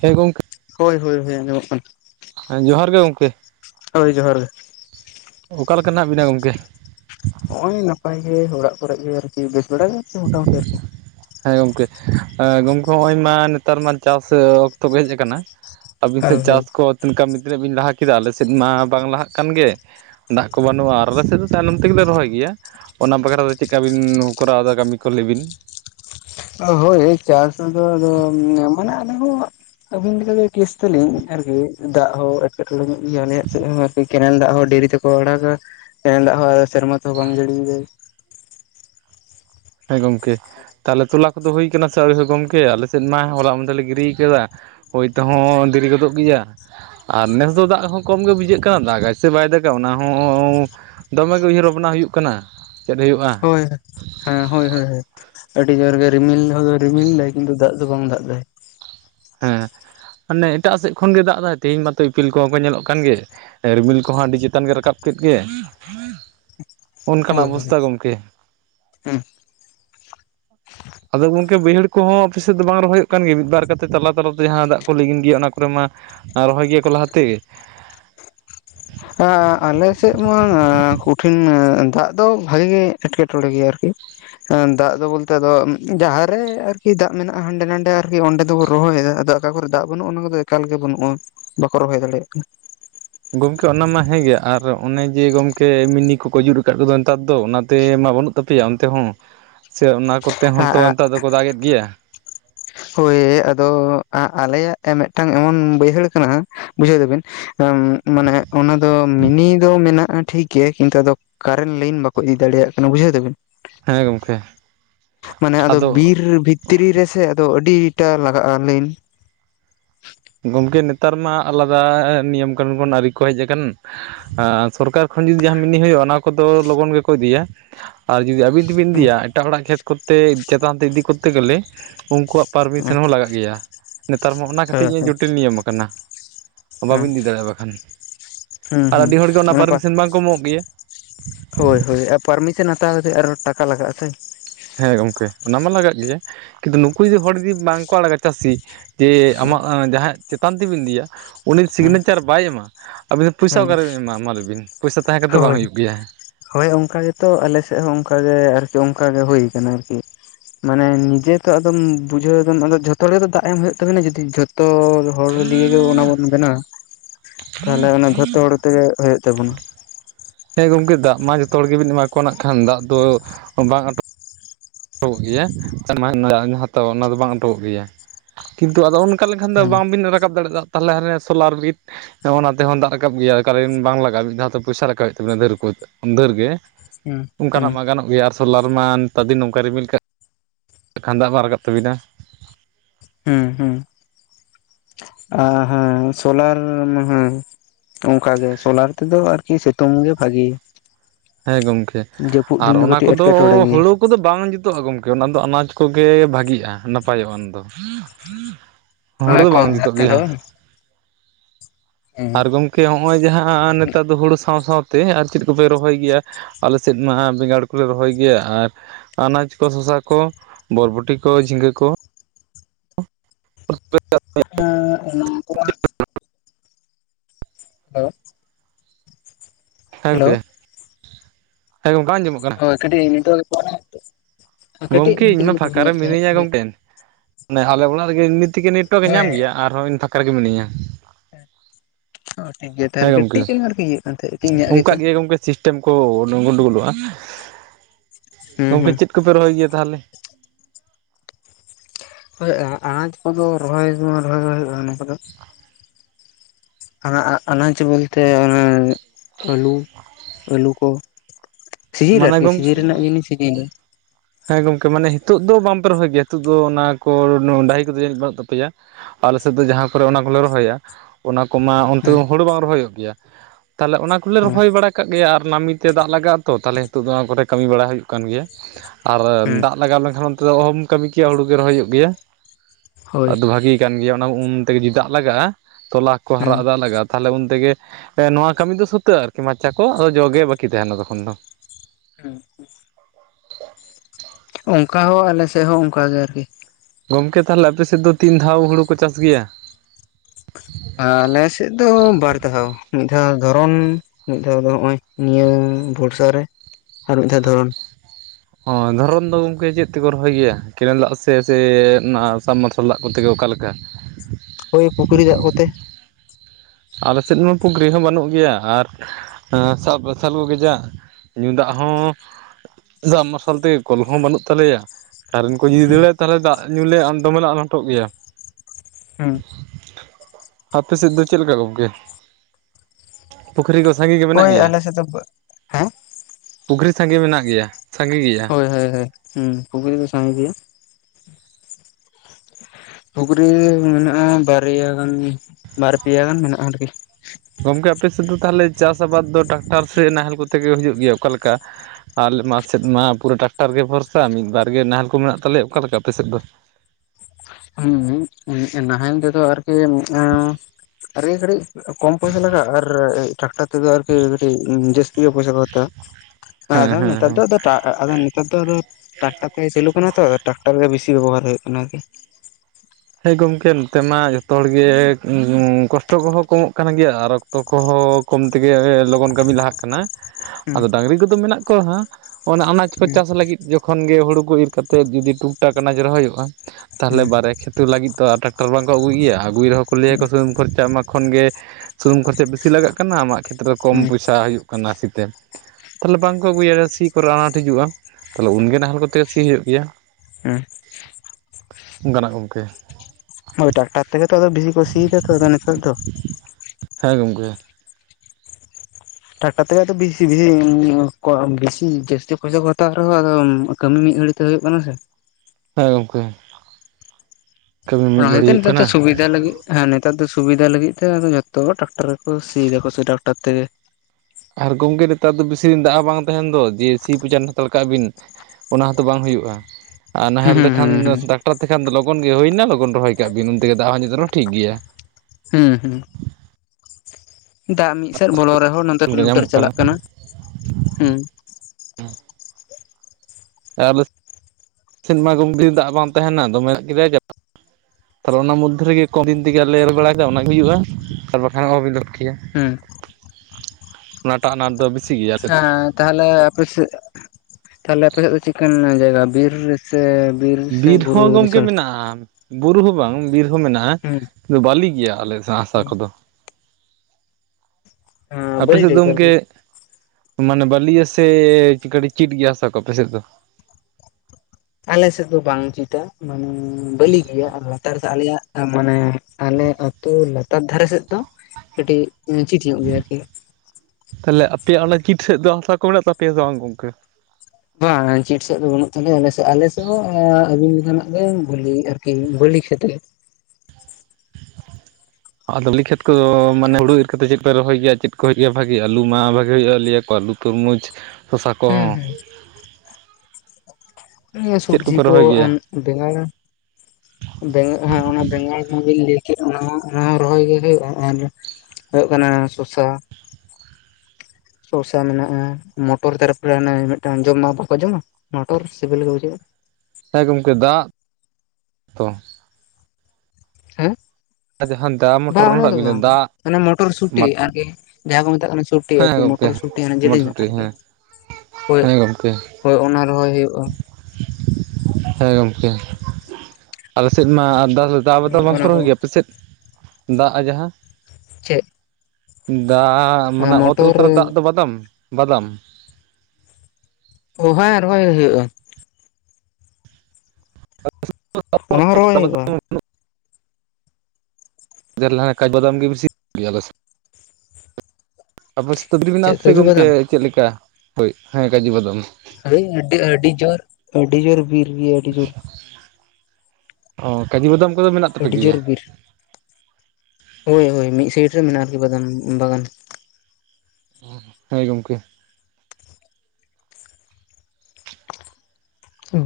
ᱦᱮ ᱜᱚᱝᱠᱮ ᱦᱚᱭ ᱦᱚᱭ ᱦᱚᱭ ᱟᱸᱡᱚᱢᱚᱜ ᱠᱟᱱᱟ᱾ ᱮᱸ ᱡᱚᱦᱟᱨ ᱜᱮ ᱜᱚᱢᱠᱮ ᱦᱚᱭ ᱡᱚᱦᱟᱨ ᱜᱮ ᱚᱠᱟ ᱞᱮᱠᱟᱱᱟᱜ ᱢᱤᱱᱟᱜ ᱜᱚᱝᱠᱮ ᱱᱚᱜᱼᱚᱭ ᱱᱟᱯᱟᱭ ᱜᱮ ᱦᱚᱲᱟᱜ ᱠᱚᱨᱮ ᱜᱮ ᱟᱨᱠᱤ ᱵᱮᱥ ᱵᱟᱲᱟ ᱜᱮᱭᱟᱯᱮ ᱢᱚᱴᱟᱢᱩᱴᱤ ᱟᱨᱠᱤ ᱦᱮᱭ ᱜᱚᱢᱠᱮ ᱮᱼ ᱜᱚᱢᱠᱮ ᱦᱚᱭ ᱢᱟ ᱱᱮᱛᱟᱨ ᱢᱟ ᱪᱟᱥ ᱚᱠᱛᱚ ᱜᱮ ᱦᱮᱡ ᱟᱠᱟᱱᱟ ᱟᱹᱵᱤᱱ ᱥᱮᱫ ᱦᱳᱭ ᱪᱟᱥ ᱠᱚ ᱛᱤᱱᱠᱟ ᱢᱤᱫ ᱫᱤᱱ ᱨᱮᱵᱤᱱ ᱞᱟᱦᱟ ᱠᱮᱫᱟ ᱟᱞᱮ ᱥᱮᱫ ᱢᱟ ᱵᱟᱝ ᱞᱟᱦᱟᱜ ᱠᱟᱱ ᱜᱮ ᱫᱟᱜ ᱠᱚ ᱵᱟᱹᱱᱩᱜ-ᱟ ᱟᱨ ᱟᱞᱮ ᱥᱮᱫ ᱫᱚ ᱛᱟᱭᱱᱚᱢ ᱛᱮᱜᱮᱞᱮ ᱨᱚᱦᱚᱭ ᱜᱮᱭᱟ ᱚᱱᱟ ᱵᱟᱠᱷᱨᱟ ᱫᱚ ᱪᱮᱠᱟ ᱵᱤᱱ ᱠᱚᱨᱟᱣᱮᱫᱟ ᱠᱟᱹᱢᱤ ᱠᱚ ᱞᱟᱹᱭ ᱵᱤᱱ ᱦᱳᱭ ᱦᱳᱭ ᱪᱟᱥ ᱠᱚᱫ ᱟᱫᱚ ᱢᱮᱱᱟᱜ-ᱟ ᱚᱱᱟᱦᱚ ᱟᱹᱵᱤᱱ ᱞᱮᱠᱟ ᱜᱮ ᱠᱮᱥ ᱛᱟᱞᱤᱧ ᱟᱨᱠᱤ ᱫᱟᱜ ᱦᱚᱸ ᱮᱴᱠᱮᱴᱚᱮ ᱧᱚᱜ ᱜᱮᱭᱟ ᱟᱞᱮᱭᱟᱜ ᱥᱮᱫ ᱦᱚᱸ ᱟᱨᱠᱤ ᱠᱮᱱᱮᱞ ᱫᱟᱜ ᱦᱚᱸ ᱰᱮᱨᱤ ᱛᱮ ᱛᱷᱚᱲᱟ ᱜᱟᱱ ᱮᱸ ᱫᱟᱜ ᱦᱚᱸ ᱥᱮᱨᱢᱟ ᱛᱮᱦᱚᱸ ᱵᱟᱝ ᱡᱟᱹᱲᱤᱭ ᱫᱟᱭ᱾ ᱦᱮᱸ ᱜᱚᱢᱠᱮ ᱛᱟᱦᱞᱮ ᱛᱚᱞᱟ ᱠᱚᱫᱚ ᱦᱩᱭ ᱠᱟᱱᱟ ᱥᱮ ᱜᱚᱢᱠᱮ ᱟᱞᱮ ᱥᱮᱫ ᱢᱟ ᱦᱚᱞᱟ ᱢᱟᱫᱷᱮ ᱞᱮ ᱜᱤᱰᱤ ᱠᱟᱫᱟ᱾ ᱦᱳᱭ ᱛᱮᱦᱚᱸ ᱫᱮᱨᱤ ᱜᱚᱫᱚᱜ ᱜᱮᱭᱟ᱾ ᱟᱨ ᱱᱮᱥ ᱫᱚ ᱫᱟᱜ ᱦᱚᱸ ᱠᱚᱢ ᱜᱮ ᱵᱩᱡᱷᱟᱹᱜ ᱠᱟᱱᱟ ᱫᱟᱜᱟᱭ ᱥᱮ ᱵᱟᱭ ᱫᱟᱜᱟ ᱚᱱᱟ ᱦᱚᱸ ᱫᱚᱢᱮᱜᱮ ᱩᱭᱦᱟᱹᱨ-ᱵᱷᱟᱵᱽᱱᱟ ᱦᱩᱭᱩᱜ ᱠᱟᱱᱟ ᱪᱮᱫ ᱦᱩᱭᱩᱜ-ᱟ ᱦᱚᱭ ᱦᱮᱸ ᱦᱚᱭ ᱦᱚᱭ ᱟᱹᱰᱤ ᱡᱩᱨ ᱜᱮ ᱨᱤᱢᱤᱞ ᱦᱚᱸᱜᱮ ᱨᱤᱢᱤᱞ ᱫᱟᱭ ᱠᱤᱱᱛᱩ ᱫᱟᱜ ᱫᱚ ᱵᱟᱝ ᱫᱟᱜ ᱫᱟᱭ ᱦᱮᱸ ᱦᱟᱱᱮ ᱮᱴᱟᱜ ᱥᱮᱫ ᱠᱷᱚᱱ ᱜᱮ ᱫᱟᱜ ᱮᱫᱟᱭ ᱛᱮᱦᱤᱧ ᱢᱟᱛᱚ ᱤᱯᱤᱞ ᱠᱚᱦᱚᱸ ᱠᱚ ᱧᱮᱞᱚᱜ ᱠᱟᱱ ᱜᱮ ᱛᱮ ᱨᱤᱢᱤᱞ ᱠᱚᱦᱚᱸ ᱟᱹᱰᱤ ᱪᱮᱛᱟᱱ ᱜᱮ ᱨᱟᱠᱟᱵ ᱠᱮᱫ ᱜᱮ [inaudible] ᱚᱱᱠᱟᱱᱟᱜ ᱦᱚᱭ ᱦᱟᱭ ᱚᱵᱚᱥᱛᱟ ᱜᱚᱢᱠᱮ ᱦᱮᱸ ᱟᱫᱚ ᱜᱚᱝᱠᱮ ᱵᱟᱹᱭᱦᱟᱹᱲ ᱠᱚᱦᱚᱸ ᱟᱯᱮ ᱥᱮᱫ ᱫᱚ ᱵᱟᱝ ᱨᱚᱦᱚᱭᱚᱜ ᱠᱟᱱ ᱜᱮ ᱢᱤᱫ ᱵᱟᱨ ᱠᱟᱛᱮ ᱛᱟᱞᱟ ᱛᱟᱞᱟᱛᱮ ᱡᱟᱦᱟᱸ ᱫᱟᱜ ᱠᱚ ᱞᱤᱸᱜᱤᱱ ᱜᱤᱭᱟ ᱚᱱᱟ ᱠᱚᱨᱮ ᱢᱟ ᱟ ᱨᱚᱦᱚᱭ ᱜᱮᱭᱟ ᱠᱚ ᱞᱟᱦᱟᱛᱮᱜᱮ ᱟᱸ ᱟᱞᱮ ᱥᱮᱫ ᱢᱟ ᱠᱩᱴᱷᱤᱱ ᱫᱟᱜ ᱫᱚ ᱵᱷᱟᱜᱤ ᱜᱮ ᱮᱴᱠᱮᱴᱚᱬᱮ ᱜᱮᱭᱟ ᱟᱨᱠᱤ ᱫᱟᱜ ᱫᱚ ᱵᱚᱞᱛᱮᱫᱚ ᱡᱟᱦᱟᱸᱨᱮ ᱟᱨᱠᱤ ᱫᱟᱜ ᱢᱮᱱᱟᱜ-ᱟ ᱦᱟᱱᱰᱮ-ᱱᱷᱟᱰᱮ ᱟᱨᱠᱤ ᱚᱸᱰᱮ ᱫᱚᱵᱚᱱ ᱨᱚᱦᱚᱭᱮᱫ-ᱟ ᱚᱠᱟ ᱠᱚᱨᱮ ᱫᱟᱜ ᱵᱟᱹᱱᱩᱜ-ᱟᱱᱟ ᱚᱱᱟ ᱠᱚᱫᱚ ᱮᱠᱟᱞᱜᱮ ᱵᱟᱹᱱᱩᱜ-ᱟᱷ ᱵᱟᱠᱚ ᱨᱚᱦᱚᱭ ᱫᱟᱲᱮᱭᱟᱜ ᱠᱟᱱᱟ ᱜᱚᱢᱠᱮ ᱚᱱᱟ ᱢᱟ ᱦᱮᱸ ᱜᱮ ᱟᱨ ᱚᱱᱮ ᱡᱮ ᱜᱚᱢᱠᱮ ᱢᱤᱱᱤ ᱠᱚᱠᱚ ᱡᱩᱨ ᱟᱠᱟᱫ ᱠᱚᱫᱚ ᱱᱮᱛᱟᱨ ᱫᱚ ᱚᱱᱟᱛᱮ ᱢᱟ ᱵᱟᱹᱱᱩᱜ ᱛᱟᱯᱮᱭᱟ ᱚᱱᱛᱮ ᱦᱚᱸ ᱥᱮ ᱚᱱᱟ ᱠᱚᱛᱮ ᱦᱚᱸᱛᱚ ᱠᱟᱱᱟ ᱱᱮᱛᱟᱨ ᱫᱚᱠᱚ ᱫᱟᱜᱮᱫ ᱜᱮᱭᱟ ᱦᱚᱭ ᱟᱫᱚ ᱟ ᱟᱞᱮᱭᱟᱜ ᱮ ᱢᱤᱫᱴᱟᱝ ᱮᱢᱚᱱ ᱵᱟᱹᱭᱦᱟᱹᱲ ᱠᱟᱱᱟ ᱵᱩᱡᱷᱟᱹᱣᱮᱫᱟ ᱵᱤᱱ ᱴᱟᱹᱝ ᱢᱟᱱᱮ ᱚᱱᱟ ᱫᱚ ᱢᱤᱱᱤ ᱫᱚ ᱢᱮᱱᱟᱜ-ᱟ ᱴᱷᱤᱠ ᱠᱮ ᱠᱤᱱᱛᱩ ᱟᱫᱚ ᱠᱟᱨᱮᱱᱴ ᱞᱟᱭᱤᱱ ᱵᱟᱠᱚ ᱤᱫᱤ ᱫᱟᱲᱮᱭᱟᱜ ᱠᱟᱱᱟ ᱵᱩᱡᱷᱟᱹᱣ ᱮᱫᱟᱵᱤᱱ ᱦᱮᱸ ᱜᱚᱢᱠᱮ [inaudible] ᱢᱟᱱᱮ ᱟᱫᱚ ᱵᱤᱨ ᱵᱷᱤᱛ ᱛᱨᱤ ᱨᱮᱥᱮ ᱟᱫᱚ ᱟᱹᱰᱤ ᱴᱟ ᱞᱟᱜᱟᱜ-ᱟ ᱞᱟᱹᱭᱤᱱ ᱜᱚᱝᱠᱮ ᱱᱮᱛᱟᱨ ᱢᱟ ᱟᱞᱟᱫᱟ ᱱᱤᱭᱚᱢ-ᱠᱟᱹᱱᱩᱱ ᱵᱚᱱ ᱟᱨᱤ ᱠᱚ ᱦᱮᱡ ᱟᱠᱟᱱ ᱦᱟᱸ ᱥᱚᱨᱠᱟᱨ ᱠᱷᱚᱱ ᱡᱩᱫᱤ ᱡᱟᱦᱟᱸ ᱢᱤᱱᱤ ᱦᱩᱭᱩᱜ-ᱟ ᱚᱱᱟ ᱠᱚᱫᱚ ᱞᱚᱜᱚᱱ ᱜᱮᱠᱚ ᱤᱫᱤᱭᱟ ᱟᱨ ᱡᱩᱫᱤ ᱟᱹᱵᱤᱱ ᱛᱮᱵᱤᱱ ᱦᱮᱸ ᱤᱫᱤᱭᱟ ᱮᱴᱟᱜ ᱦᱚᱲᱟᱜ ᱠᱷᱮᱛ ᱠᱚᱛᱮ ᱪᱮᱛᱟᱱ ᱛᱮ ᱤᱫᱤ ᱠᱚᱛᱮ ᱜᱮᱞᱮ ᱩᱱᱠᱩᱣᱟᱜ ᱯᱟᱨᱢᱤᱥᱚᱱ ᱦᱮᱸ ᱦᱚᱸ ᱞᱟᱜᱟᱜ ᱜᱮᱭᱟ ᱱᱮᱛᱟᱨ ᱢᱟ ᱚᱱᱟ ᱠᱷᱟᱹ ᱴᱤᱡ ᱡᱩᱴᱤᱱ ᱱᱤᱭᱚᱢ ᱟᱠᱟᱱᱟ ᱦᱮᱸ ᱵᱟᱹᱵᱤᱱ ᱤᱫᱤ ᱫᱟᱲᱮᱭᱟᱜ-ᱟ ᱵᱟᱠᱷᱟᱱ ᱦᱮᱸ ᱟᱨ ᱦᱮᱸ ᱟᱹᱰᱤ ᱦᱚᱲᱜᱮ ᱚᱱᱟ ᱯᱟᱨᱢᱮᱥᱮᱱ ᱵᱟᱝ ᱠᱚ ᱮᱢᱚᱜ ᱜᱮᱭᱟ ᱦᱚᱭ ᱦᱚᱭ ᱟᱨ ᱯᱟᱨᱢᱤᱥᱮᱱ ᱦᱟᱛᱟᱣ ᱠᱟᱛᱮᱜ ᱟᱨᱦᱚᱸ ᱴᱟᱠᱟ ᱞᱟᱜᱟᱜᱼᱟ ᱥᱮ ᱦᱮᱸ ᱜᱚᱝᱠᱮ ᱚᱱᱟ ᱢᱟ ᱞᱟᱜᱟᱜ ᱜᱮᱭᱟ ᱠᱤᱱᱛᱩ ᱱᱩᱠᱩ ᱡᱮ ᱦᱚᱲ ᱫᱤᱵᱽ ᱵᱟᱝᱠᱚ ᱟᱲᱟᱜᱟ ᱪᱟᱹᱥᱤ ᱦᱮ ᱦᱮᱸ ᱟᱢᱟᱜ ᱡᱟᱦᱟᱸᱭᱟᱜ ᱪᱮᱛᱟᱱ ᱛᱮᱵᱤᱱ ᱤᱫᱤᱭᱟ ᱩᱱᱤ ᱦᱮᱸ ᱥᱤᱜᱽᱱᱮᱪᱟᱨ ᱵᱟᱭ ᱮᱢᱟ ᱟᱹᱵᱤᱱ ᱫᱚ ᱯᱩᱭᱥᱟ ᱦᱮᱸ ᱚᱠᱟᱨᱮᱵᱤᱱ ᱧᱟᱢᱟ ᱢᱟ ᱞᱟᱹᱭᱵᱤᱱ ᱯᱩᱭᱥᱟᱹ ᱛᱟᱦᱮᱸ ᱠᱟᱛᱮ ᱵᱟᱝ ᱦᱩᱭᱩᱜ ᱜᱮᱭᱟ ᱦᱚᱭ ᱚᱱᱠᱟ ᱜᱮᱛᱚ ᱟᱞᱮ ᱥᱮᱫ ᱦᱚᱸ ᱚᱱᱠᱟ ᱜᱮ ᱟᱨᱠᱤ ᱚᱱᱠᱟ ᱜᱮ ᱦᱩᱭ ᱟᱠᱟᱱᱟ ᱟᱨᱠᱤ ᱢᱟᱱᱮ ᱱᱤᱡᱮ ᱛᱚ ᱟᱫᱚᱢ ᱵᱩᱡᱷᱟᱹᱣ ᱮᱫᱟᱢ ᱡᱷᱚᱛᱚ ᱦᱚᱲ ᱛᱟᱜ ᱮᱢ ᱦᱩᱭᱩᱜ ᱛᱟᱹᱵᱤᱱᱟ ᱡᱩᱫᱤ ᱡᱚᱛᱚ ᱦᱚᱲ ᱫᱚ ᱱᱤᱭᱟᱹ ᱜᱮ ᱚᱱᱟ ᱵᱚᱱ ᱵᱮᱱᱟᱜ-ᱟ ᱛᱟᱦᱞᱮ ᱚᱱᱟ ᱡᱷᱚᱛᱚ ᱦᱚᱲ ᱛᱮᱜᱮ ᱦᱩᱭᱩᱜ ᱛᱟᱵᱚᱱᱟ ᱦᱮᱸ ᱜᱚᱝᱠᱮ ᱫᱟᱜ ᱢᱟ ᱡᱚᱛᱚ ᱦᱚᱲ ᱜᱮᱵᱤᱱ ᱮᱢᱟ ᱠᱚᱣᱟ ᱚᱱᱟ ᱠᱷᱟᱱ ᱫᱟᱜ ᱫᱚ ᱵᱟᱝ ᱟᱴᱚᱠ ᱜᱮᱭᱟ [unintelligible] ᱚᱱᱟ ᱫᱚ ᱵᱟᱝ ᱩᱴᱚᱠᱚᱜ ᱜᱮᱭᱟ ᱠᱤᱱᱛᱩ ᱟᱫᱚ ᱚᱱ ᱚᱱᱠᱟ ᱞᱮᱠᱷᱟᱱ ᱫᱚ ᱦᱮᱸ ᱵᱟᱝᱵᱤᱱ ᱨᱟᱠᱟᱵ ᱫᱟᱲᱮᱭᱟᱜ ᱫᱚ ᱛᱟᱦᱞᱮ ᱦᱟᱱᱮ ᱥᱚᱞᱟᱨ ᱵᱤᱫ ᱚᱱᱟ ᱛᱮᱦᱚᱸ ᱫᱟᱜ ᱨᱟᱠᱟᱵ ᱜᱮᱭᱟ ᱠᱟᱨᱮᱱᱴ ᱵᱟᱝ ᱞᱟᱜᱟᱜ-ᱟ ᱢᱤᱫᱷᱟᱣ ᱛᱮ ᱯᱩᱭᱥᱟ ᱨᱟᱠᱟᱵ ᱦᱩᱭᱩᱜ ᱛᱟᱹᱵᱤᱱᱟ ᱩᱫᱷᱟᱹᱨ ᱠᱚ ᱩᱫᱷᱟᱹᱨ ᱜᱮ ᱦᱮᱸ ᱦᱮᱸ ᱚᱱᱠᱟᱱᱟᱜ ᱢᱟ ᱜᱟᱱᱚᱜ ᱜᱮᱭᱟ ᱟᱨ ᱥᱳᱞᱟᱨ ᱢᱟ ᱱᱮᱛᱟᱨ ᱫᱤᱱ ᱱᱚᱝᱠᱟ ᱱᱚᱝᱠᱟ ᱨᱤᱢᱤᱞ ᱠᱷᱟᱜ ᱠᱷᱟᱱ ᱫᱟᱜ ᱢᱟ ᱨᱟᱠᱟᱵ ᱛᱟᱹᱵᱤᱱᱟ ᱦᱩᱸ ᱦᱩᱸ ᱦᱮᱸ ᱦᱮᱸ ᱥᱳᱞᱟᱨ ᱦᱮᱸ ᱚᱱᱠᱟ ᱜᱮ ᱥᱳᱞᱟᱨ ᱛᱮᱫᱚ ᱟᱨᱠᱤ ᱠᱤ [unintelligible] ᱥᱤᱛᱩᱝ ᱜᱮ ᱵᱷᱟᱜᱤ ᱦᱮᱸ ᱜᱚᱝᱠᱮ ᱡᱟᱹᱯᱩᱫ ᱟᱨ ᱫᱤᱱ ᱫᱚ ᱚᱱᱟ ᱠᱟᱹᱴᱤᱡ ᱠᱚᱫᱚ ᱮᱴᱠᱮᱴᱚᱬᱮ ᱜᱮᱭᱟ ᱦᱩᱲᱩ ᱩᱱ ᱠᱚᱫᱚ ᱵᱟᱝ ᱡᱩᱛᱩᱜᱼᱟ ᱜᱚᱝᱠᱮ ᱚᱱᱟ ᱫᱚ ᱟᱱᱟᱡᱽ ᱠᱚᱜᱮ ᱵᱷᱟᱹᱜᱤᱜᱼᱟ ᱱᱟᱯᱟᱭᱚᱜᱼᱟ ᱚᱱᱟ ᱫᱚ ᱦᱚᱲᱳ ᱦᱳᱭ ᱫᱚ ᱠᱚᱢ ᱵᱟᱝ ᱫᱟᱜ ᱡᱩᱛᱩᱜ ᱜᱮᱭᱟ ᱛᱮᱫᱚ ᱦᱮᱸ ᱟᱨ ᱜᱚᱢᱠᱮ ᱦᱚᱸᱜᱼᱚᱭ ᱡᱟᱦᱟᱸ ᱱᱮᱛᱟᱨ ᱫᱚ ᱦᱩᱲᱩ ᱥᱟᱶ ᱥᱟᱶ ᱛᱮ ᱟᱨ ᱪᱮᱫ ᱠᱚᱯᱮ ᱨᱚᱦᱚᱭ ᱜᱮᱭᱟ ᱟᱞᱮ ᱥᱮᱫ ᱢᱟ ᱵᱮᱸᱜᱟᱲ ᱠᱚᱞᱮ ᱨᱚᱦᱚᱭ ᱜᱮᱭᱟ ᱟᱨ ᱟᱱᱟᱡᱽ ᱠᱚ ᱥᱚᱥᱟ ᱠᱚ ᱵᱚᱨᱵᱚᱴᱤ ᱠᱚ ᱡᱷᱤᱸᱜᱟᱹ ᱠᱚ [unintelligible] ᱦᱮᱸ ᱚᱱᱟ [unintelligible] [unintelligible] ᱦᱮᱸ ᱦᱮᱞᱳ ᱜᱚᱝᱠᱮ ᱦᱮᱸ ᱜᱚᱝᱠᱮ ᱵᱟᱝ ᱟᱸᱡᱚᱢᱚᱜ ᱠᱟᱱᱟ ᱦᱳᱭ ᱠᱟᱹᱴᱤᱡ [unintelligible] ᱠᱟᱹᱴᱤᱡ ᱜᱚᱝᱠᱮ ᱠᱟᱹᱴᱤᱡ ᱤᱧᱢᱟ ᱜᱮ ᱯᱷᱟᱠᱟ ᱯᱨᱚᱵᱞᱮᱢ ᱨᱮ ᱮᱫ ᱛᱟᱦᱮᱸᱫ ᱢᱤᱱᱟᱹᱧᱟ ᱟᱨᱠᱤ᱾ ᱜᱚᱝᱠᱮ ᱢᱟᱱᱮ ᱟᱞᱮ ᱚᱲᱟᱜ ᱨᱮᱜᱮ ᱤᱢᱱᱤ ᱛᱮᱜᱮ ᱱᱮᱴᱳᱣᱟᱨᱠ ᱮ ᱦᱳᱭ ᱧᱟᱢ ᱜᱮᱭᱟ ᱟᱨᱦᱚᱸ ᱤᱧ ᱯᱷᱟᱠᱟ ᱨᱮ ᱢᱤᱱᱟᱧᱟ ᱚᱸ ᱴᱷᱤᱠ ᱜᱮᱭᱟ ᱛᱟᱦᱚᱞᱮ ᱦᱮᱸ ᱜᱚᱢᱠᱮ ᱠᱟᱹᱴᱤᱡ ᱪᱚᱝ ᱟᱨᱠᱤ ᱤᱭᱟᱹᱜ ᱠᱟᱱᱟ ᱛᱟᱦᱮᱜᱼᱟ ᱠᱤ ᱢᱮᱱᱟᱜ ᱜᱮᱪᱚ ᱚᱱᱠᱟᱜ ᱜᱮ ᱜᱚᱢᱠᱮ ᱥᱤᱥᱴᱮᱢ ᱠᱚ ᱜᱩᱱᱰᱩ ᱜᱩᱞᱚᱜᱼᱟ ᱦᱩᱸ ᱜᱚᱝᱠᱮ ᱦᱩᱸ ᱪᱮᱫ ᱠᱚᱯᱮ ᱨᱚᱦᱚᱭ ᱜᱮᱭᱟ ᱛᱟᱦᱚᱞᱮ ᱦᱳᱭ ᱟᱱᱟᱡ ᱠᱚᱫᱚ ᱨᱚᱦᱚᱭ ᱡᱚᱢ ᱨᱚᱦᱚᱭ ᱫᱚ ᱦᱩᱭᱩᱜᱼᱟ ᱚᱱᱟ ᱠᱚᱫᱚ ᱟᱱᱟᱡ ᱵᱚᱞ ᱛᱮ ᱚᱱᱟ ᱟᱹᱞᱩ ᱟᱹᱞᱩ ᱠᱚ ᱥᱤᱡᱤᱱ ᱨᱮ ᱢᱟᱱᱮ ᱟᱨᱠᱤ ᱜᱚᱢ ᱥᱤᱡᱤᱱ ᱨᱮᱱᱟᱜ ᱡᱤᱱᱤᱥ ᱥᱤᱡᱤᱱ ᱨᱮ ᱦᱮᱸ ᱜᱚᱢᱠᱮ ᱢᱟᱱᱮ ᱱᱤᱛᱚᱜ ᱫᱚ ᱵᱟᱝ ᱯᱮ ᱨᱚᱦᱚᱭ ᱜᱮᱭᱟ ᱱᱤᱛᱚᱜ ᱫᱚ ᱚᱱᱟ ᱠᱚ ᱰᱟᱦᱤ ᱠᱚᱫᱚ ᱡᱟᱱᱤᱡ ᱵᱟᱹᱱᱩᱜ ᱛᱟᱯᱮᱭᱟ ᱟᱞᱮ ᱥᱮᱫ ᱫᱚ ᱡᱟᱦᱟᱸ ᱠᱚᱨᱮ ᱚᱱᱟ ᱠᱚᱞᱮ ᱨᱚᱦᱚᱭᱟ ᱚᱱᱟ ᱠᱚᱢᱟ ᱚᱱᱛᱮ ᱦᱮᱸ ᱦᱩᱲᱩ ᱵᱟᱝ ᱨᱚᱦᱚᱭᱚᱜ ᱜᱮᱭᱟ ᱛᱟᱦᱚᱞᱮ ᱚᱱᱟ ᱠᱚᱞᱮ ᱦᱮᱸ ᱨᱚᱦᱚᱭ ᱵᱟᱲᱟ ᱠᱟᱜ ᱜᱮᱭᱟ ᱟᱨ ᱱᱟᱹᱢᱤ ᱛᱮ ᱫᱟᱜ ᱞᱟᱜᱟᱣ ᱛᱚ ᱛᱟᱦᱚᱞᱮ ᱱᱤᱛᱚᱜ ᱫᱚ ᱚᱱᱟ ᱠᱚᱨᱮ ᱠᱟᱹᱢᱤ ᱵᱟᱲᱟ ᱦᱩᱭᱩᱜ ᱠᱟᱱ ᱜᱮᱭᱟ ᱟᱨ ᱦᱮᱸ ᱫᱟᱜ ᱞᱟᱜᱟᱣ ᱞᱮᱱ ᱠᱷᱟᱱ ᱫᱚ ᱚᱦᱚᱢ ᱠᱟᱹᱢᱤ ᱠᱮᱭᱟ ᱦᱩᱲᱩ ᱜᱮ ᱨᱚᱦᱚᱭᱚᱜ ᱜᱮᱭᱟ ᱦᱳᱭ ᱟᱫᱚ ᱵᱷᱟᱜᱤ ᱠᱟᱱ ᱜᱮᱭᱟ ᱚᱱᱟ ᱩᱢ ᱛᱮᱜᱮ ᱡᱩᱫᱤ ᱫᱟᱜ ᱞᱟᱜᱟᱜᱼᱟ ᱛᱚᱞᱟ ᱠᱚ ᱦᱟᱨᱟᱜ ᱦᱩᱸ ᱫᱟᱜ ᱞᱟᱜᱟᱜᱼᱟ ᱛᱟᱦᱚᱞᱮ ᱩᱱ ᱛᱮᱜᱮ ᱱᱚᱣᱟ ᱠᱟᱹᱢᱤ ᱫᱚ ᱥᱩᱛᱟᱹᱜᱼᱟ ᱟᱨᱠᱤ ᱢᱟᱪᱟ ᱠᱚ ᱟᱫᱚ ᱡᱚᱜᱮ ᱵᱟᱹᱠᱤ ᱛᱟᱦᱮᱱᱟ ᱛᱚᱠᱷᱚᱱ ᱫᱚ [unintelligible] ᱚᱱᱠᱟ ᱦᱚᱸ ᱟᱞᱮ ᱥᱮᱜ ᱦᱚᱸ ᱚᱱᱠᱟᱜ ᱜᱮ ᱟᱨᱠᱤ ᱜᱚᱝᱠᱮ ᱛᱟᱦᱚᱞᱮ ᱟᱯᱮ ᱥᱮᱫ ᱫᱚ ᱛᱤᱱ ᱫᱷᱟᱣ ᱦᱩᱲᱩ ᱠᱚ ᱪᱟᱥ ᱜᱮᱭᱟ ᱟᱞᱮ ᱥᱮᱫ ᱫᱚ ᱵᱟᱨ ᱫᱷᱟᱣ ᱢᱤᱫ ᱫᱷᱟᱣ ᱫᱷᱚᱨᱚᱱ ᱢᱤᱫ ᱫᱷᱟᱣ ᱫᱚ ᱱᱚᱜᱼᱚᱭ ᱱᱤᱭᱟᱹ ᱵᱚᱨᱥᱟ ᱨᱮ ᱟᱨ ᱢᱤᱫ ᱫᱷᱟᱣ ᱫᱷᱚᱨᱚᱱ ᱚᱸ ᱫᱷᱚᱨᱚᱢ ᱫᱚ ᱜᱚᱝᱠᱮ ᱪᱮᱫ ᱛᱮᱠᱚ ᱨᱚᱦᱚᱭ ᱜᱮᱭᱟ ᱠᱮᱱᱮᱞ ᱫᱟᱜ ᱥᱮ ᱥᱮ ᱚᱱᱟ ᱥᱟᱢ ᱢᱟᱨᱥᱟᱞ ᱫᱟᱜ ᱠᱚᱛᱮ ᱜᱮ ᱚᱠᱟ ᱞᱮᱠᱟ ᱦᱳᱭ ᱯᱩᱠᱷᱨᱤ ᱫᱟᱜ ᱠᱚᱛᱮ ᱟᱞᱮ ᱥᱮᱫ ᱢᱟ ᱯᱩᱠᱷᱨᱤ ᱦᱚᱸ ᱵᱟᱹᱱᱩᱜ ᱜᱮᱭᱟ ᱟᱨ ᱥᱟᱵᱢᱟᱨᱥᱟᱞ ᱠᱚ ᱜᱮᱡᱟ ᱧᱩ ᱫᱟᱜ ᱦᱚᱸ ᱥᱟᱢ ᱢᱟᱨᱥᱟᱞ ᱛᱮ ᱠᱚᱞ ᱦᱚᱸ ᱵᱟᱹᱱᱩᱜ ᱛᱟᱞᱮᱭᱟ ᱠᱟᱨᱮᱱᱴ ᱠᱚ ᱡᱩᱫᱤ ᱫᱟᱹᱲᱼᱟ ᱛᱟᱦᱞᱮ ᱫᱟᱜ ᱧᱩ ᱞᱮ ᱫᱚᱢᱮᱞᱮ ᱟᱱᱟᱴᱚᱜ ᱜᱮᱭᱟ ᱦᱩᱸ [unintelligible] ᱟᱯᱮ ᱥᱮᱫ ᱫᱚ ᱪᱮᱫ ᱞᱮᱠᱟ ᱜᱚᱝᱠᱮ ᱯᱩᱠᱷᱨᱤ ᱠᱚ ᱥᱟᱸᱜᱮ ᱜᱮ ᱢᱮᱱᱟᱜ ᱚᱠᱚᱭ ᱜᱮᱭᱟ ᱟᱞᱮ ᱥᱮᱫ ᱫᱚ ᱦᱮᱸ ᱯᱩᱠᱷᱨᱤ ᱥᱟᱸᱜᱮ ᱢᱮᱱᱟᱜ ᱜᱮᱭᱟ ᱥᱟᱸᱜᱮ ᱜᱮᱭᱟ ᱦᱳᱭ ᱦᱳᱭ ᱦᱳᱭ ᱦᱩᱸ ᱯᱩᱠᱷᱨᱤ ᱫᱚ ᱥᱟᱸᱜᱮ ᱜᱮᱭᱟ ᱯᱩᱠᱷᱨᱤ ᱢᱮᱱᱟᱜᱼᱟ ᱵᱟᱨᱭᱟ ᱜᱟᱱ ᱜᱮ ᱵᱟᱨ ᱯᱮᱭᱟ ᱜᱟᱱ ᱢᱮᱱᱟᱜᱼᱟ ᱟᱨᱠᱤ ᱜᱚᱢᱠᱮ ᱟᱯᱮ ᱥᱮᱫ ᱫᱚ ᱛᱟᱦᱚᱞᱮ ᱪᱟᱥ ᱟᱵᱟᱫᱽ ᱫᱚ ᱴᱟᱠᱴᱟᱨ ᱥᱮ ᱱᱟᱦᱮᱞ ᱠᱚᱛᱮ ᱜᱮ ᱦᱩᱭᱩᱜ ᱜᱮᱭᱟ ᱚᱠᱟ ᱞᱮᱠᱟ ᱟᱞᱮ ᱢᱟᱥ ᱥᱮᱫ ᱢᱟ ᱯᱩᱨᱟᱹ ᱴᱟᱠᱴᱟᱨ ᱜᱮ ᱵᱷᱚᱨᱥᱟ ᱢᱤᱫ ᱵᱟᱨ ᱜᱮ ᱱᱟᱦᱮᱞ ᱠᱚ ᱢᱮᱱᱟᱜ ᱛᱟᱞᱮᱭᱟ ᱚᱠᱟ ᱞᱮᱠᱟ ᱟᱯᱮ ᱥᱮᱫ ᱫᱚ ᱦᱩᱸ ᱱᱟᱦᱮᱞ ᱛᱮᱫᱚ ᱟᱨᱠᱤ ᱟᱰᱤ ᱜᱟᱹᱲᱤᱡ ᱠᱚᱢ ᱯᱚᱭᱥᱟ ᱞᱟᱜᱟᱜᱼᱟ ᱟᱨ ᱴᱟᱠᱴᱟᱨ ᱛᱮᱫᱚ ᱟᱨᱠᱤ ᱠᱟᱹᱴᱤᱡ ᱡᱟᱹᱥᱛᱤ ᱜᱮ ᱯᱚᱭᱥᱟ ᱠᱚ ᱦᱟᱛᱟᱣᱟ ᱦᱮ ᱦᱮᱸ ᱟᱫᱚ ᱦᱮᱸ ᱱᱮᱛᱟᱨ ᱫᱚ ᱦᱮᱸ ᱟᱫᱚᱼᱼ ᱛᱟ ᱟᱦ ᱟᱫᱚ ᱱᱮᱛᱟᱨ ᱫᱚ ᱟᱫᱚ ᱴᱟᱠᱴᱟᱨ ᱛᱮᱜᱮ ᱪᱟᱞᱩᱜ ᱠᱟᱱᱟ ᱛᱚ ᱴᱟᱠᱴᱟᱨ ᱜᱮ ᱵᱤᱥᱤ ᱵᱮᱵᱚᱦᱟᱨ ᱦᱩᱭᱩᱜ ᱠᱟᱱᱟ ᱟᱨ ᱠᱤ ᱴᱟᱜᱼᱼ ᱦᱮᱸ ᱜᱚᱢᱠᱮ ᱱᱚᱛᱮ ᱢᱟ ᱡᱚᱛᱚ ᱦᱚᱲ ᱜᱮ ᱩᱸ ᱩᱸ ᱠᱚᱥᱴᱚ ᱠᱚᱦᱚᱸ ᱠᱚᱢᱚᱜ ᱠᱟᱱ ᱜᱮᱭᱟ ᱟᱨᱚᱼᱼ ᱛᱚ ᱠᱚᱦᱚᱸ ᱠᱚᱢ ᱛᱮᱜᱮ ᱞᱚᱜᱚᱱ ᱠᱟᱹᱢᱤ ᱞᱟᱦᱟᱜ ᱠᱟᱱᱟ᱾ ᱦᱩᱸ ᱟᱫᱚ ᱰᱟᱝᱨᱤ ᱠᱚᱫᱚ ᱢᱮᱱᱟᱜ ᱠᱚᱣᱟ ᱦᱟᱸ ᱚᱱᱟ ᱟᱸᱱᱟᱡᱽ ᱠᱚ ᱦᱩᱸ ᱪᱟᱥ ᱞᱟᱹᱜᱤᱫ ᱡᱚᱜᱼᱼ ᱠᱷᱚᱱ ᱜᱮ ᱦᱩᱲᱩ ᱠᱚ ᱤᱨ ᱠᱟᱛᱮᱫ ᱡᱩᱫᱤ ᱴᱩᱠ ᱴᱟᱠ ᱟᱸᱱᱟᱡᱽ ᱨᱚᱦᱚᱭᱚᱜᱼᱟ ᱛᱟᱦᱞᱮ ᱵᱟᱨᱭᱟ ᱠᱷᱮᱛᱼᱼᱼ ᱛᱩᱫ ᱞᱟᱹᱜᱤᱫ ᱛᱚ ᱟᱨ ᱴᱟᱠᱴᱟᱨ ᱵᱟᱝᱠᱚ ᱟᱹᱜᱩᱭ ᱜᱮᱭᱟ ᱟᱹᱜᱩᱭ ᱨᱮᱦᱚᱸ ᱠᱚ ᱞᱟᱹᱭᱟᱠᱚ ᱦᱩᱸ ᱥᱮ ᱠᱷᱚᱨᱪᱟ ᱚᱱᱟᱠᱷᱚᱱ ᱜᱮ ᱥᱩᱱᱩᱢ ᱠᱷᱚᱨᱪᱟ ᱵᱤᱥᱤ ᱞᱟᱜᱟᱜ ᱠᱟᱱᱟ ᱟᱢᱟᱜ ᱠᱷᱮᱛᱨᱮ ᱠᱚᱢ ᱦᱩᱸ ᱯᱚᱭᱥᱟ ᱦᱩᱭᱩᱜ ᱼᱼ ᱠᱟᱱᱟ ᱥᱤᱛᱮ ᱛᱟᱦᱞᱮ ᱵᱟᱝ ᱠᱚ ᱟᱹᱜᱩᱭᱟ ᱥᱤ ᱠᱚᱨᱮ ᱟᱱᱟᱴ ᱦᱤᱡᱩᱜᱼᱟ, ᱛᱟᱦᱞᱮ ᱩᱱᱜᱮ ᱱᱟᱦᱮᱞ ᱠᱚᱛᱮ ᱥᱤ ᱦᱩᱭᱩᱜ ᱜᱮᱭᱟ ᱮᱸᱦ ᱚᱱᱠᱟᱱᱟᱜ ᱜᱚᱝᱠᱮ ᱦᱳᱭ ᱴᱟᱠᱴᱟᱨ ᱛᱮᱜᱮ ᱛᱚ ᱟᱫᱚ ᱵᱤᱥᱤ ᱠᱚ ᱥᱤᱭ ᱫᱟ ᱛᱚ ᱟᱫ ᱱᱮᱛᱟᱨ ᱫᱚ᱾ ᱦᱮᱸ ᱜᱚᱢᱠᱮ ᱴᱟᱠᱴᱟᱨ ᱛᱮᱜᱮ ᱛᱚ ᱵᱤᱥᱤ ᱵᱤᱥᱤ ᱵᱤᱥᱤ ᱡᱟᱹᱥᱛᱤ ᱯᱚᱭᱥᱟ ᱠᱚ ᱦᱟᱛᱟᱣᱮᱫ ᱨᱮᱦᱚᱸᱼᱼ ᱠᱟᱹᱢᱤ ᱢᱤᱫ ᱜᱷᱟᱹᱲᱤᱡ ᱛᱮ ᱦᱩᱭᱩᱜ ᱠᱟᱱᱟ ᱥᱮ᱾ ᱦᱮᱸ ᱜᱚᱢᱠᱮ, ᱠᱟᱹᱢᱤ ᱢᱤᱫ ᱜᱷᱟᱹᱲᱤᱡ ᱦᱩᱭᱩᱜ ᱠᱟᱱᱟ᱾ ᱥᱩᱵᱤᱫᱟᱭ ᱞᱟᱹᱜᱤᱫ ᱛᱮ ᱱᱮᱛᱟᱨ ᱫᱚ ᱥᱩᱵᱤᱫᱟᱭ ᱞᱟᱹᱜᱤᱫ ᱛᱮ ᱡᱚᱛᱚ ᱴᱟᱠᱴᱟᱨ ᱨᱮᱠᱚ ᱥᱤᱭ ᱫᱟᱠᱚ ᱥᱮ ᱴᱟᱠᱴᱟᱨ ᱛᱮᱼᱼᱼ ᱟᱨ ᱜᱚᱢᱠᱮ ᱱᱮᱛᱟᱨ ᱫᱚ ᱵᱤᱥᱤ ᱫᱤᱱ ᱫᱟᱜ ᱦᱚᱸ ᱵᱟᱝ ᱛᱟᱦᱮᱱ ᱫᱚ ᱡᱮ ᱥᱤ ᱯᱚᱪᱟᱱ ᱦᱟᱛᱟᱲ ᱠᱟᱜᱼᱟ ᱵᱤᱱ᱾ ᱚᱱᱟ ᱦᱚᱸᱛᱚ ᱵᱟᱝ ᱦᱩᱭᱩᱜᱼᱟ᱾ ᱟᱨ ᱦᱩᱸ ᱱᱟᱦᱮᱞ ᱦᱩᱸ ᱛᱮᱠᱷᱟᱱ, ᱦᱩᱸ ᱴᱟᱠᱴᱟᱨ ᱛᱮᱠᱷᱟᱱ ᱞᱚᱜᱚᱱ ᱜᱮ ᱦᱩᱭᱱᱟ ᱞᱚᱜᱚᱱ ᱨᱚᱦᱚᱭ ᱠᱟᱜ ᱵᱤᱱ ᱩᱱ ᱛᱮᱜᱮ ᱫᱟᱜ ᱦᱚᱸ ᱟᱸᱡᱮᱛ ᱨᱮ ᱦᱚᱸ ᱴᱷᱤᱠ ᱜᱮᱭᱟ᱾ ᱦᱩᱸ ᱦᱩᱸ ᱫᱟᱜ ᱢᱤᱫ ᱥᱮᱫ ᱵᱚᱞᱚᱜ ᱨᱮᱦᱚᱸ ᱱᱚᱱᱛᱮ ᱞᱩᱴᱟᱹᱨ ᱪᱟᱞᱟᱜ ᱠᱟᱱᱟ ᱦᱩᱸ᱾ ᱟᱞᱮ ᱥᱮᱱ ᱢᱟ ᱜᱚᱢᱠᱮ ᱫᱟᱜ ᱦᱚᱸ ᱵᱟᱝ ᱛᱟᱦᱮᱱᱟ ᱫᱚᱢᱮ ᱫᱟᱜ ᱠᱮᱫᱟᱭ ᱡᱟᱯᱩᱫᱽᱼᱼᱼ ᱛᱟᱦᱞᱮ ᱚᱱᱟ ᱢᱚᱫᱽᱫᱷᱮ ᱨᱮᱜᱮ ᱠᱚ ᱫᱤᱱ ᱛᱮᱜᱮ ᱟᱞᱮ ᱮᱨ ᱵᱟᱲᱟᱭ ᱫᱟ ᱚᱱᱟᱜᱮ ᱦᱩᱭᱩᱜᱼᱟ ᱟᱨ ᱵᱟᱠᱷᱟᱱ ᱚᱦᱚ ᱵᱤᱱ ᱞᱚᱰ ᱠᱮᱭᱟ᱾ ᱦᱩᱸ ᱚᱱᱟᱴᱟᱜ ᱟᱱᱟᱴ ᱫᱚ ᱵᱤᱥᱤ ᱜᱮᱭᱟ᱾ ᱪᱮᱫ ᱦᱮᱸ ᱛᱟᱦᱞᱮ ᱟᱯᱮ ᱥᱮᱫ, ᱛᱟᱦᱞᱮ ᱟᱯᱮᱥᱮᱫ ᱫᱚ ᱪᱮᱜ ᱠᱟᱱ ᱡᱟᱭᱜᱟ ᱵᱤᱨ ᱥᱮᱼᱼ ᱵᱤᱨ ᱦᱚᱸ ᱜᱚᱢᱠᱮ ᱢᱮᱱᱟᱜᱼᱟ᱾ ᱵᱩᱨᱩ ᱦᱚᱸ ᱵᱟᱝ ᱵᱤᱨ ᱦᱚᱸ ᱦᱩᱸ ᱢᱮᱱᱟᱜᱼᱟ ᱵᱟᱹᱞᱤ ᱜᱮᱭᱟ ᱟᱞᱮ ᱥᱟᱝ ᱦᱟᱥᱟ ᱠᱚᱫᱚ᱾ ᱦᱩᱸ ᱟᱯᱮ ᱵᱟᱹᱭ ᱥᱮᱫ ᱨᱮ ᱫᱚ ᱵᱟᱨ ᱵᱤᱨ ᱜᱚᱢᱠᱮᱼᱼ ᱢᱟᱱᱮ ᱵᱟᱹᱞᱤᱭᱟ ᱥᱮ ᱪᱤᱠᱟᱹᱲ ᱪᱤᱴ ᱜᱮᱭᱟ ᱦᱟᱥᱟ ᱠᱚ ᱟᱯᱮᱥᱮᱫ ᱫᱚ? ᱟᱞᱮᱥᱮᱫ ᱫᱚ ᱵᱟᱝ ᱪᱤᱴᱟ, ᱢᱟᱱᱮ ᱵᱟᱹᱞᱤ ᱜᱮᱭᱟ ᱟᱸ ᱞᱟᱛᱟᱨ ᱨᱮᱫᱚ ᱟᱞᱮᱭᱟᱜ ᱢᱟᱱᱮ ᱟᱞᱮ ᱫᱚᱼᱼ ᱛᱳ ᱞᱟᱛᱟᱨ ᱫᱷᱟᱨᱮ ᱥᱮᱫ ᱫᱚ ᱠᱟᱹᱴᱤᱡ ᱪᱤᱴ ᱧᱚᱜ ᱜᱮᱭᱟ ᱟᱨᱠᱤ᱾ ᱛᱟᱦᱞᱮ ᱟᱯᱮᱭᱟᱜ ᱚᱱᱟ ᱪᱤᱴ ᱥᱮᱫ ᱫᱚ ᱦᱟᱥᱟ ᱠᱚ ᱢᱮᱱᱟᱜ ᱛᱟᱯᱮᱭᱟ ᱥᱮ ᱵᱟᱝ ᱜᱚᱢᱠᱮ? ᱵᱟᱝ ᱪᱤᱴ ᱥᱮᱫ ᱫᱚ ᱵᱟᱹᱱᱩᱜ ᱛᱟᱞᱮᱭᱟ ᱟᱞᱮᱥᱮᱫ, ᱟᱞᱮᱥᱮᱫ ᱦᱚᱸ ᱟᱹᱵᱤᱱ ᱞᱮᱠᱟᱱᱟᱜ ᱜᱮ ᱵᱟᱹᱞᱤ ᱟᱨᱠᱤ ᱵᱟᱹᱞᱤ ᱠᱷᱮᱛ ᱜᱮ᱾ ᱟᱫᱚ ᱵᱟᱞᱤ ᱠᱷᱮᱛ ᱠᱚᱫᱚ ᱢᱟᱱᱮ ᱦᱩᱲᱩ ᱤᱨ ᱠᱟᱛᱮᱫ ᱟᱫᱚ ᱵᱟᱹᱞᱤ ᱠᱷᱮᱛ ᱠᱚ ᱫᱚ ᱪ ᱢᱟᱱᱮ ᱦᱩᱲᱩ ᱤᱨ ᱠᱟᱛᱮᱫ ᱪᱮᱫ ᱯᱮ ᱨᱚᱦᱚᱭ ᱜᱮᱭᱟ ᱪᱮᱫ ᱠᱚ ᱤᱭᱟᱹ ᱵᱷᱟᱜᱤ ᱦᱩᱭᱩᱜ ᱜᱮᱭᱟ ᱵᱷᱟᱜᱤᱮ ᱟᱞᱩ ᱢᱟ ᱵᱷᱟᱜᱤ ᱦᱩᱭᱩᱜᱼᱟ ᱞᱭᱟ ᱠᱚ ᱟᱹᱞᱩ ᱛᱩᱨᱢᱩᱡᱽ ᱥᱚᱥᱟ ᱠᱚ ᱦᱚᱸ ᱦᱩᱸ ᱱᱤᱭᱟᱹ ᱪᱮᱫ ᱥᱚᱵᱽᱡᱤ ᱠᱚᱯᱮ ᱠᱚ ᱨᱚᱦᱚᱭ ᱟᱢ ᱜᱮᱭᱟ ᱵᱮᱸᱜᱟᱲᱟ ᱵᱮᱸᱜᱟᱲ ᱦᱮᱸ ᱚᱱᱟ ᱵᱮᱸᱜᱟᱲ ᱠᱚᱦᱚᱸ ᱵᱤᱱ ᱞᱟᱹᱭ ᱠᱮᱫ ᱚᱱ ᱚᱱᱟ ᱨᱚᱦᱚᱭ ᱜᱮ ᱦᱩᱭᱩᱜᱼᱟ ᱟᱨᱼᱼ ᱦᱳᱭᱳᱜ ᱠᱟᱱᱟ ᱥᱚᱥᱟᱼᱼ ᱥᱚᱥᱟ ᱢᱮᱱᱟᱜᱼᱟ ᱢᱚᱴᱚᱨ ᱛᱟᱨᱯᱚᱨᱮ ᱚᱱᱮ ᱢᱮᱫᱴᱟᱝ ᱡᱚᱢ ᱢᱟ ᱵᱟᱠᱚ ᱡᱚᱢᱟ ᱢᱚᱴᱚᱨ ᱥᱤᱵᱤᱞ ᱜᱮ ᱵᱩᱡᱷᱟᱹᱜ᱾ ᱦᱮᱸ ᱜᱚᱢᱠᱮ ᱫᱟᱜ ᱛᱚ ᱦᱮᱸ ᱡᱟᱦᱟᱸ ᱫᱟᱜ ᱢᱚᱴᱚᱨ ᱵᱟᱝ ᱚᱱᱟ ᱚᱱᱟᱴᱟᱜ ᱫᱚ ᱵᱤᱱ ᱞᱟᱹᱭ ᱵᱟᱝ ᱫᱟᱜ ᱢᱟᱱᱮ ᱢᱚᱴᱚᱨ ᱥᱩᱴᱤ ᱟᱨᱠᱤ ᱡᱟᱦᱟᱸ ᱠᱚ ᱢᱮᱛᱟᱜ ᱠᱟᱱᱟ ᱪᱩᱴᱤ ᱦᱮᱸ ᱟᱨᱠᱤ ᱜᱚᱝᱠᱮ ᱢᱚᱴᱚᱨ ᱥᱩᱴᱤ ᱡᱮᱞᱮᱧᱚᱜ ᱢᱚᱴᱨᱥᱩᱴᱤ ᱟᱨᱠᱤ ᱦᱮᱸ ᱦᱳᱭ᱾ ᱦᱮᱸ ᱜᱚᱝᱠᱮ ᱦᱳᱭ ᱚᱱᱟ ᱨᱚᱦᱚᱭ ᱦᱩᱭᱳᱜᱼᱟ᱾ ᱦᱮᱸ ᱜᱚᱝᱠᱮ ᱟᱞ ᱥᱮᱫ ᱢᱟ ᱟᱫᱟ ᱫᱟ ᱵᱟᱛᱟᱞ ᱵᱟᱝ ᱠᱚ ᱨᱚᱦᱚᱭ ᱜᱮᱭᱟ ᱟᱯᱮᱥᱮᱫ? ᱫᱟᱜᱼᱟ ᱡᱟᱦᱟᱸ᱾ ᱪᱮᱫ? ᱫᱟ ᱢᱟᱱᱟ ᱚᱛ ᱢᱚᱴᱚᱨ ᱞᱟᱛᱟᱨ ᱨᱮ ᱫᱟᱜ ᱫᱚ ᱵᱟᱫᱟᱢ ᱵᱟᱫᱟᱢ᱾ ᱳ ᱦᱮᱸ ᱨᱚᱦᱚᱭ ᱦᱳᱭᱩᱜᱼᱟ᱾ [inaudible] ᱚᱱᱟ ᱦᱚᱸ ᱨᱚᱦᱚᱭ ᱦᱩᱭᱩᱜᱼᱟ [unintelligible] ᱠᱟᱡᱽ ᱵᱟᱫᱟᱢ ᱜᱮ ᱵᱮᱥᱤᱭᱟ ᱟᱫᱚ [unintelligible] ᱟᱯᱤ ᱥᱮ ᱢᱮᱱᱟᱜᱼᱟ, ᱪᱮᱫ ᱥᱮ ᱠᱟᱹᱡᱩ ᱜᱚᱝᱠᱮ ᱵᱟᱫᱟᱢ ᱪᱮᱫ ᱞᱮᱠᱟ ᱦᱳᱭ ᱦᱮᱸ ᱠᱟᱡᱩ ᱵᱟᱫᱟᱢ ᱦᱟᱭ ᱟᱹᱰᱤ ᱟᱹᱰᱤ ᱡᱳᱨ ᱟᱹᱰᱤ ᱡᱳᱨ ᱵᱤᱨ ᱭᱟᱞᱤ ᱡᱳᱨ ᱚ ᱠᱟᱡᱩ ᱵᱟᱫᱟᱢ ᱠᱚᱫᱚ ᱢᱮᱱᱟᱜ ᱛᱟᱯᱮ ᱟᱹᱰᱤ ᱜᱮᱭᱟ? ᱡᱳᱨ ᱵᱤᱨ ᱦᱳᱭ ᱦᱳᱭ ᱢᱤᱫ ᱥᱟᱭᱤᱴ ᱨᱮ ᱢᱮᱱᱟᱜᱼᱟ, ᱟᱨᱠᱤ ᱵᱟᱜᱟᱱ ᱵᱟᱜᱟᱱ ᱦᱳᱭ ᱜᱚᱢᱠᱮ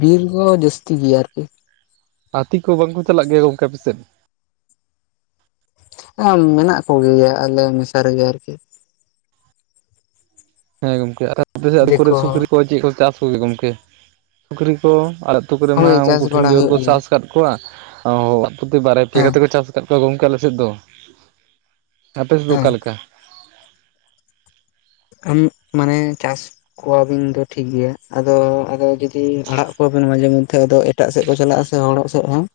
ᱵᱤᱨ ᱠᱚ ᱡᱟᱹᱥᱛᱤ ᱜᱮᱭᱟ ᱟᱨᱠᱤ ᱦᱟᱹᱛᱤ ᱠᱚ ᱵᱟᱝ ᱠᱚ ᱪᱟᱞᱟᱜ ᱜᱮᱭᱟ ᱜᱚᱝᱠᱮ ᱯᱮᱥᱮᱫ? ᱢᱮᱱᱟᱜ ᱠᱚᱜᱮᱭᱟ ᱟᱞᱮ ᱢᱮᱥᱟ ᱨᱮᱜᱮ ᱟᱨᱠᱤ ᱦᱮᱸ ᱜᱚᱢᱠᱮ ᱟᱹᱯᱮ ᱠᱚᱨᱮ ᱫᱤᱠᱩ ᱥᱩᱠᱨᱤ ᱦᱚᱸ ᱠᱚ ᱪᱮᱫ ᱠᱚ ᱪᱟᱥ ᱠᱚᱜᱮ ᱜᱚᱢᱠᱮ ᱥᱩᱠᱨᱤ ᱠᱚ ᱟᱲᱟᱜ ᱟᱹᱛᱩ ᱠᱚᱨᱮᱢᱟ ᱦᱳᱭ ᱪᱟᱥ ᱩᱱᱠᱩᱴᱷᱤᱱ ᱵᱟᱲᱟ ᱡᱮᱣ ᱦᱩᱭᱩᱜ ᱠᱚ ᱜᱮᱭᱟ ᱪᱟᱥ ᱠᱚ ᱥᱟᱯ ᱠᱚᱣᱟ ᱚᱲᱟᱜ ᱯᱩᱛᱤ ᱵᱟᱨ ᱯᱮ ᱦᱮᱸ ᱠᱟᱛᱮ ᱠᱚ ᱪᱟᱥ ᱟᱠᱟᱫ ᱠᱚᱣᱟ ᱜᱚᱝᱠᱮ ᱟᱞᱮ ᱥᱮᱫ ᱫᱚ᱾ ᱟᱯᱮ ᱥᱮᱫ ᱫᱚ ᱦᱮᱸ ᱚᱠᱟ ᱞᱮᱠᱟ? ᱟᱢ ᱢᱟᱱᱮ ᱪᱟᱥ ᱠᱚᱣᱟᱵᱤᱱ ᱫᱚ ᱴᱷᱤᱠ ᱜᱮᱭᱟ, ᱟᱫᱚ ᱟᱫᱚ ᱡᱩᱫᱤ ᱟᱲᱟᱜ ᱠᱚᱣᱟᱵᱤᱱ ᱢᱟᱡᱷᱮ ᱢᱚᱫᱽᱫᱷᱮ ᱮᱴᱟᱜ ᱥᱮᱫ ᱠᱚ ᱪᱟᱞᱟᱜᱼᱟ ᱥᱮ ᱦᱚᱲᱚᱜ ᱥᱮᱫ ᱦᱚᱸ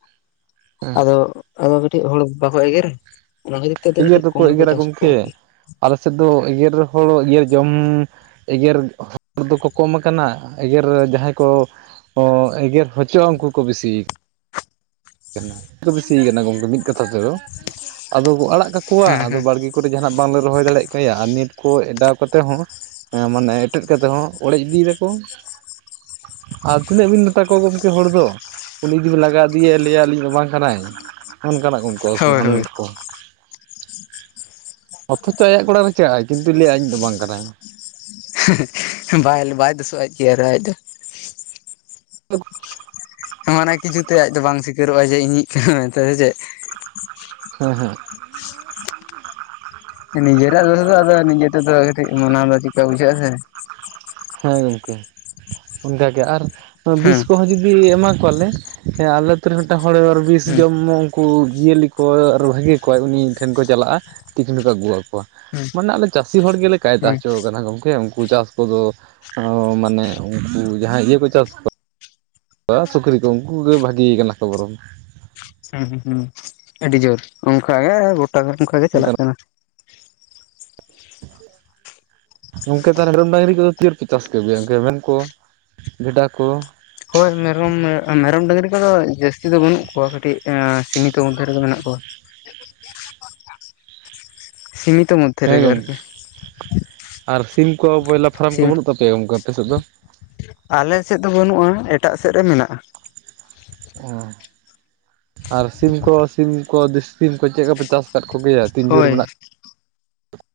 ᱦᱮᱸ ᱟᱫᱚ ᱟᱫᱚ ᱠᱟᱹᱴᱤᱡ ᱦᱚᱲ ᱵᱟᱠᱚ ᱮᱜᱮᱨᱟ, ᱚᱱᱟ ᱠᱷᱟᱹᱛᱤᱨ ᱛᱮ ᱮᱜᱮᱨ ᱠᱟᱹᱴᱤᱡ ᱠᱚᱢ ᱫᱚᱠᱚ ᱜᱮ ᱠᱚ ᱮᱜᱮᱨᱟ ᱪᱟᱥ ᱠᱚᱣᱟ ᱜᱚᱢᱠᱮ ᱟᱨᱠᱤ᱾ ᱟᱞᱮ ᱥᱮᱫ ᱫᱚ ᱮᱜᱮᱨ ᱦᱚᱲ ᱮᱜᱮᱨ ᱡᱚᱢ ᱮᱜᱮᱨ ᱦᱚᱲ ᱫᱚᱠᱚ ᱠᱚᱢ ᱟᱠᱟᱱᱟ ᱮᱜᱮᱨ ᱡᱟᱦᱟᱸᱭ ᱠᱚ ᱮᱜᱮᱨ ᱦᱚᱪᱚᱜᱼᱟ ᱩᱱᱠᱩ ᱠᱚ ᱵᱤᱥᱤ ᱵᱮᱥᱤᱭ ᱠᱟᱱᱟ ᱜᱚᱢᱠᱮ ᱢᱤᱫ ᱠᱟᱛᱷᱟ ᱛᱮᱫᱚ ᱟᱫᱚ ᱠᱚ ᱟᱲᱟᱜ ᱠᱟᱠᱚᱣᱟ ᱟᱫᱚ ᱵᱟᱲᱜᱮ ᱠᱚᱨᱮ ᱡᱟᱦᱟᱱᱟᱜ ᱵᱟᱝᱞᱮ ᱨᱚᱦᱚᱭ ᱫᱟᱲᱮᱭᱟᱜ ᱠᱟᱱᱟᱭᱟ ᱟᱨ ᱱᱮᱴ ᱠᱚ ᱮᱰᱟᱣ ᱠᱟᱛᱮ ᱦᱚᱸ ᱦᱮᱸ ᱢᱟᱱᱮ ᱮᱴᱮᱫ ᱠᱟᱛᱮ ᱦᱚᱸ ᱚᱲᱮᱡ ᱤᱫᱤᱭᱟ ᱠᱚ᱾ ᱟᱨ ᱛᱤᱱᱟᱹᱜ ᱵᱤᱱ ᱢᱮᱛᱟ ᱠᱚᱣᱟ ᱜᱚᱢᱠᱮ ᱦᱚᱲ ᱫᱚ ᱩᱱᱤ ᱡᱩᱫᱤ ᱵᱤᱱ ᱞᱟᱜᱟ ᱫᱤᱭᱮ ᱞᱟᱹᱭ ᱟᱹᱞᱤᱧ ᱫᱚ ᱵᱟᱝ ᱠᱟᱱᱟᱭ ᱚᱱᱠᱟᱱᱟᱜ ᱠᱚ ᱦᱳᱭ ᱦᱳᱭ ᱩᱱᱠᱩᱥᱩᱵᱤᱫ ᱠᱚ᱾ ᱚᱛᱷᱚ ᱛᱚ ᱟᱭᱟᱜ ᱠᱚᱲᱟᱨ ᱨᱮ ᱪᱟᱞᱟᱭ ᱠᱤᱱᱛᱩ ᱞᱟᱹᱭᱟ ᱤᱧ ᱫᱚ ᱵᱟᱝ ᱠᱟᱱᱟᱭ ᱵᱟᱭ ᱵᱟᱭ ᱫᱩᱥᱚᱜ ᱜᱮᱭᱟ ᱟᱨ ᱟᱡ ᱫᱚ ᱦᱮᱸ ᱢᱟᱱᱮ ᱠᱤᱪᱷᱩ ᱛᱮ ᱟᱡ ᱫᱚ ᱵᱟᱝ ᱥᱤᱠᱟᱹᱨᱚᱜᱼᱟ ᱡᱮ ᱤᱧᱤᱡ ᱠᱟᱱᱟ ᱢᱮᱱᱛᱮ ᱪᱮᱫ? ᱦᱮᱸ ᱦᱮᱸ ᱱᱤᱡᱮᱨᱟᱜ ᱫᱚ ᱫᱚ ᱱᱤᱡᱮᱛᱮ ᱢᱚᱱᱟᱣ ᱠᱟᱴᱤᱡ ᱵᱩᱡᱷᱟᱹ ᱥᱮ ᱦᱮᱸ ᱜᱚᱢᱠᱮ ᱚᱱᱠ ᱜᱮ ᱟᱨ ᱵᱤᱥ ᱦᱮᱸ ᱠᱚᱦᱚᱸ ᱡᱩᱫᱤ ᱮᱢᱟ ᱠᱚᱣᱟᱞᱮ ᱦᱮᱸ ᱟᱞᱮ ᱟᱹᱛᱩ ᱨᱮ ᱢᱤᱫᱴᱟᱝ ᱦᱚᱲ ᱵᱤᱥ ᱡᱚᱢ ᱩᱱᱠᱩ ᱡᱤᱭᱟᱹᱞᱤ ᱠᱚ ᱟᱨ ᱵᱷᱟᱹᱜᱤ ᱠᱚᱣᱟ ᱩᱱᱤ ᱴᱷᱮᱱ ᱠᱚ ᱪᱟᱞᱟᱜᱼᱟ, ᱛᱤᱠᱱᱩ ᱠᱚ ᱟᱹᱜᱩᱣᱟ ᱠᱚᱣᱟ ᱦᱮᱸ ᱢᱟᱱᱮ ᱟᱞᱮ ᱪᱟᱹᱥᱤ ᱦᱚᱲ ᱜᱮᱞᱮ ᱠᱟᱭᱫᱟ ᱦᱮᱸ ᱦᱚᱪᱚ ᱠᱟᱱᱟ ᱜᱚᱢᱠᱮ ᱩᱱᱠᱩ ᱪᱟᱥ ᱠᱚᱫᱚ ᱢᱟᱱᱮ ᱩᱱᱠᱩ ᱡᱟᱦᱟᱸ ᱤᱭᱟᱹ ᱠᱚ ᱪᱟᱥ ᱠᱚ ᱥᱩᱠᱨᱤ ᱠᱚ ᱩᱱᱠᱩ ᱠᱚᱜᱮ ᱵᱷᱟᱹᱜᱮ ᱠᱟᱱᱟ ᱠᱚ ᱵᱚᱨᱚᱱ ᱦᱩᱸ ᱦᱩᱸ ᱟᱹᱰᱤ ᱡᱳᱨ ᱚᱱᱠᱟ ᱜᱮ ᱜᱚᱴᱟ ᱫᱷᱟᱨ ᱚᱱᱠᱟ ᱜᱮ ᱪᱟᱞᱟᱜ ᱚᱱᱠᱟᱱᱟᱜ ᱠᱟᱱᱟ᱾ ᱜᱚᱢᱠᱮ ᱛᱟᱦᱚᱞᱮ ᱢᱮᱨᱚᱢ ᱰᱟᱹᱝᱨᱤ ᱠᱚᱫᱚ ᱛᱤᱭ ᱯᱮ ᱪᱟᱥ ᱠᱚ ᱟᱹᱜᱩᱭᱟ ᱢᱮ ᱠᱚ ᱵᱷᱮᱰᱟ ᱠᱚ ᱦᱳᱭ ᱢᱮᱨᱚᱢ ᱢᱮᱨᱚᱢ ᱰᱟᱹᱜᱽᱨᱤ ᱠᱚᱫᱚ ᱡᱟᱥᱛᱤ ᱠᱚ ᱫᱚ ᱵᱟᱹᱱᱩᱜ ᱠᱚᱣᱟ ᱠᱟᱹᱴᱤᱡ ᱥᱤᱢᱤᱛᱚ ᱢᱚᱫᱽᱫᱷᱮ ᱨᱮᱜᱮ ᱢᱮᱱᱟᱜ ᱠᱚᱣᱟ᱾ ᱥᱤᱢᱤᱛᱚ ᱢᱚᱫᱚᱛᱷ ᱦᱮᱸ ᱜᱚᱢᱠᱮ ᱟᱨ ᱥᱤᱢ ᱠᱚ ᱵᱚᱭᱞᱟᱨ ᱯᱷᱟᱨᱟᱢ ᱠᱚ ᱥᱤᱢ ᱵᱟᱹᱱᱩᱜ ᱛᱟᱯᱮᱭᱟ ᱜᱚᱢᱠᱮ ᱟᱯᱮᱥᱮᱫ ᱫᱚ? ᱟᱞᱮ ᱥᱮᱫ ᱫᱚ ᱵᱟᱹᱱᱩᱜᱼᱟ ᱮᱴᱟᱜ ᱥᱮᱫ ᱨᱮ ᱢᱮᱱᱟᱜᱼᱟ᱾ ᱚ ᱟᱨ ᱥᱤᱢ ᱠᱚ ᱥᱤᱢ ᱠᱚ ᱫᱤᱥᱤ ᱥᱤᱢ ᱠᱚ ᱪᱮᱫ ᱠᱚᱯᱮ ᱪᱟᱥ ᱟᱠᱟᱫ ᱠᱚᱜᱮ ᱛᱤᱱ ᱡᱳᱨ ᱦᱳᱭ ᱢᱮᱱᱟᱜ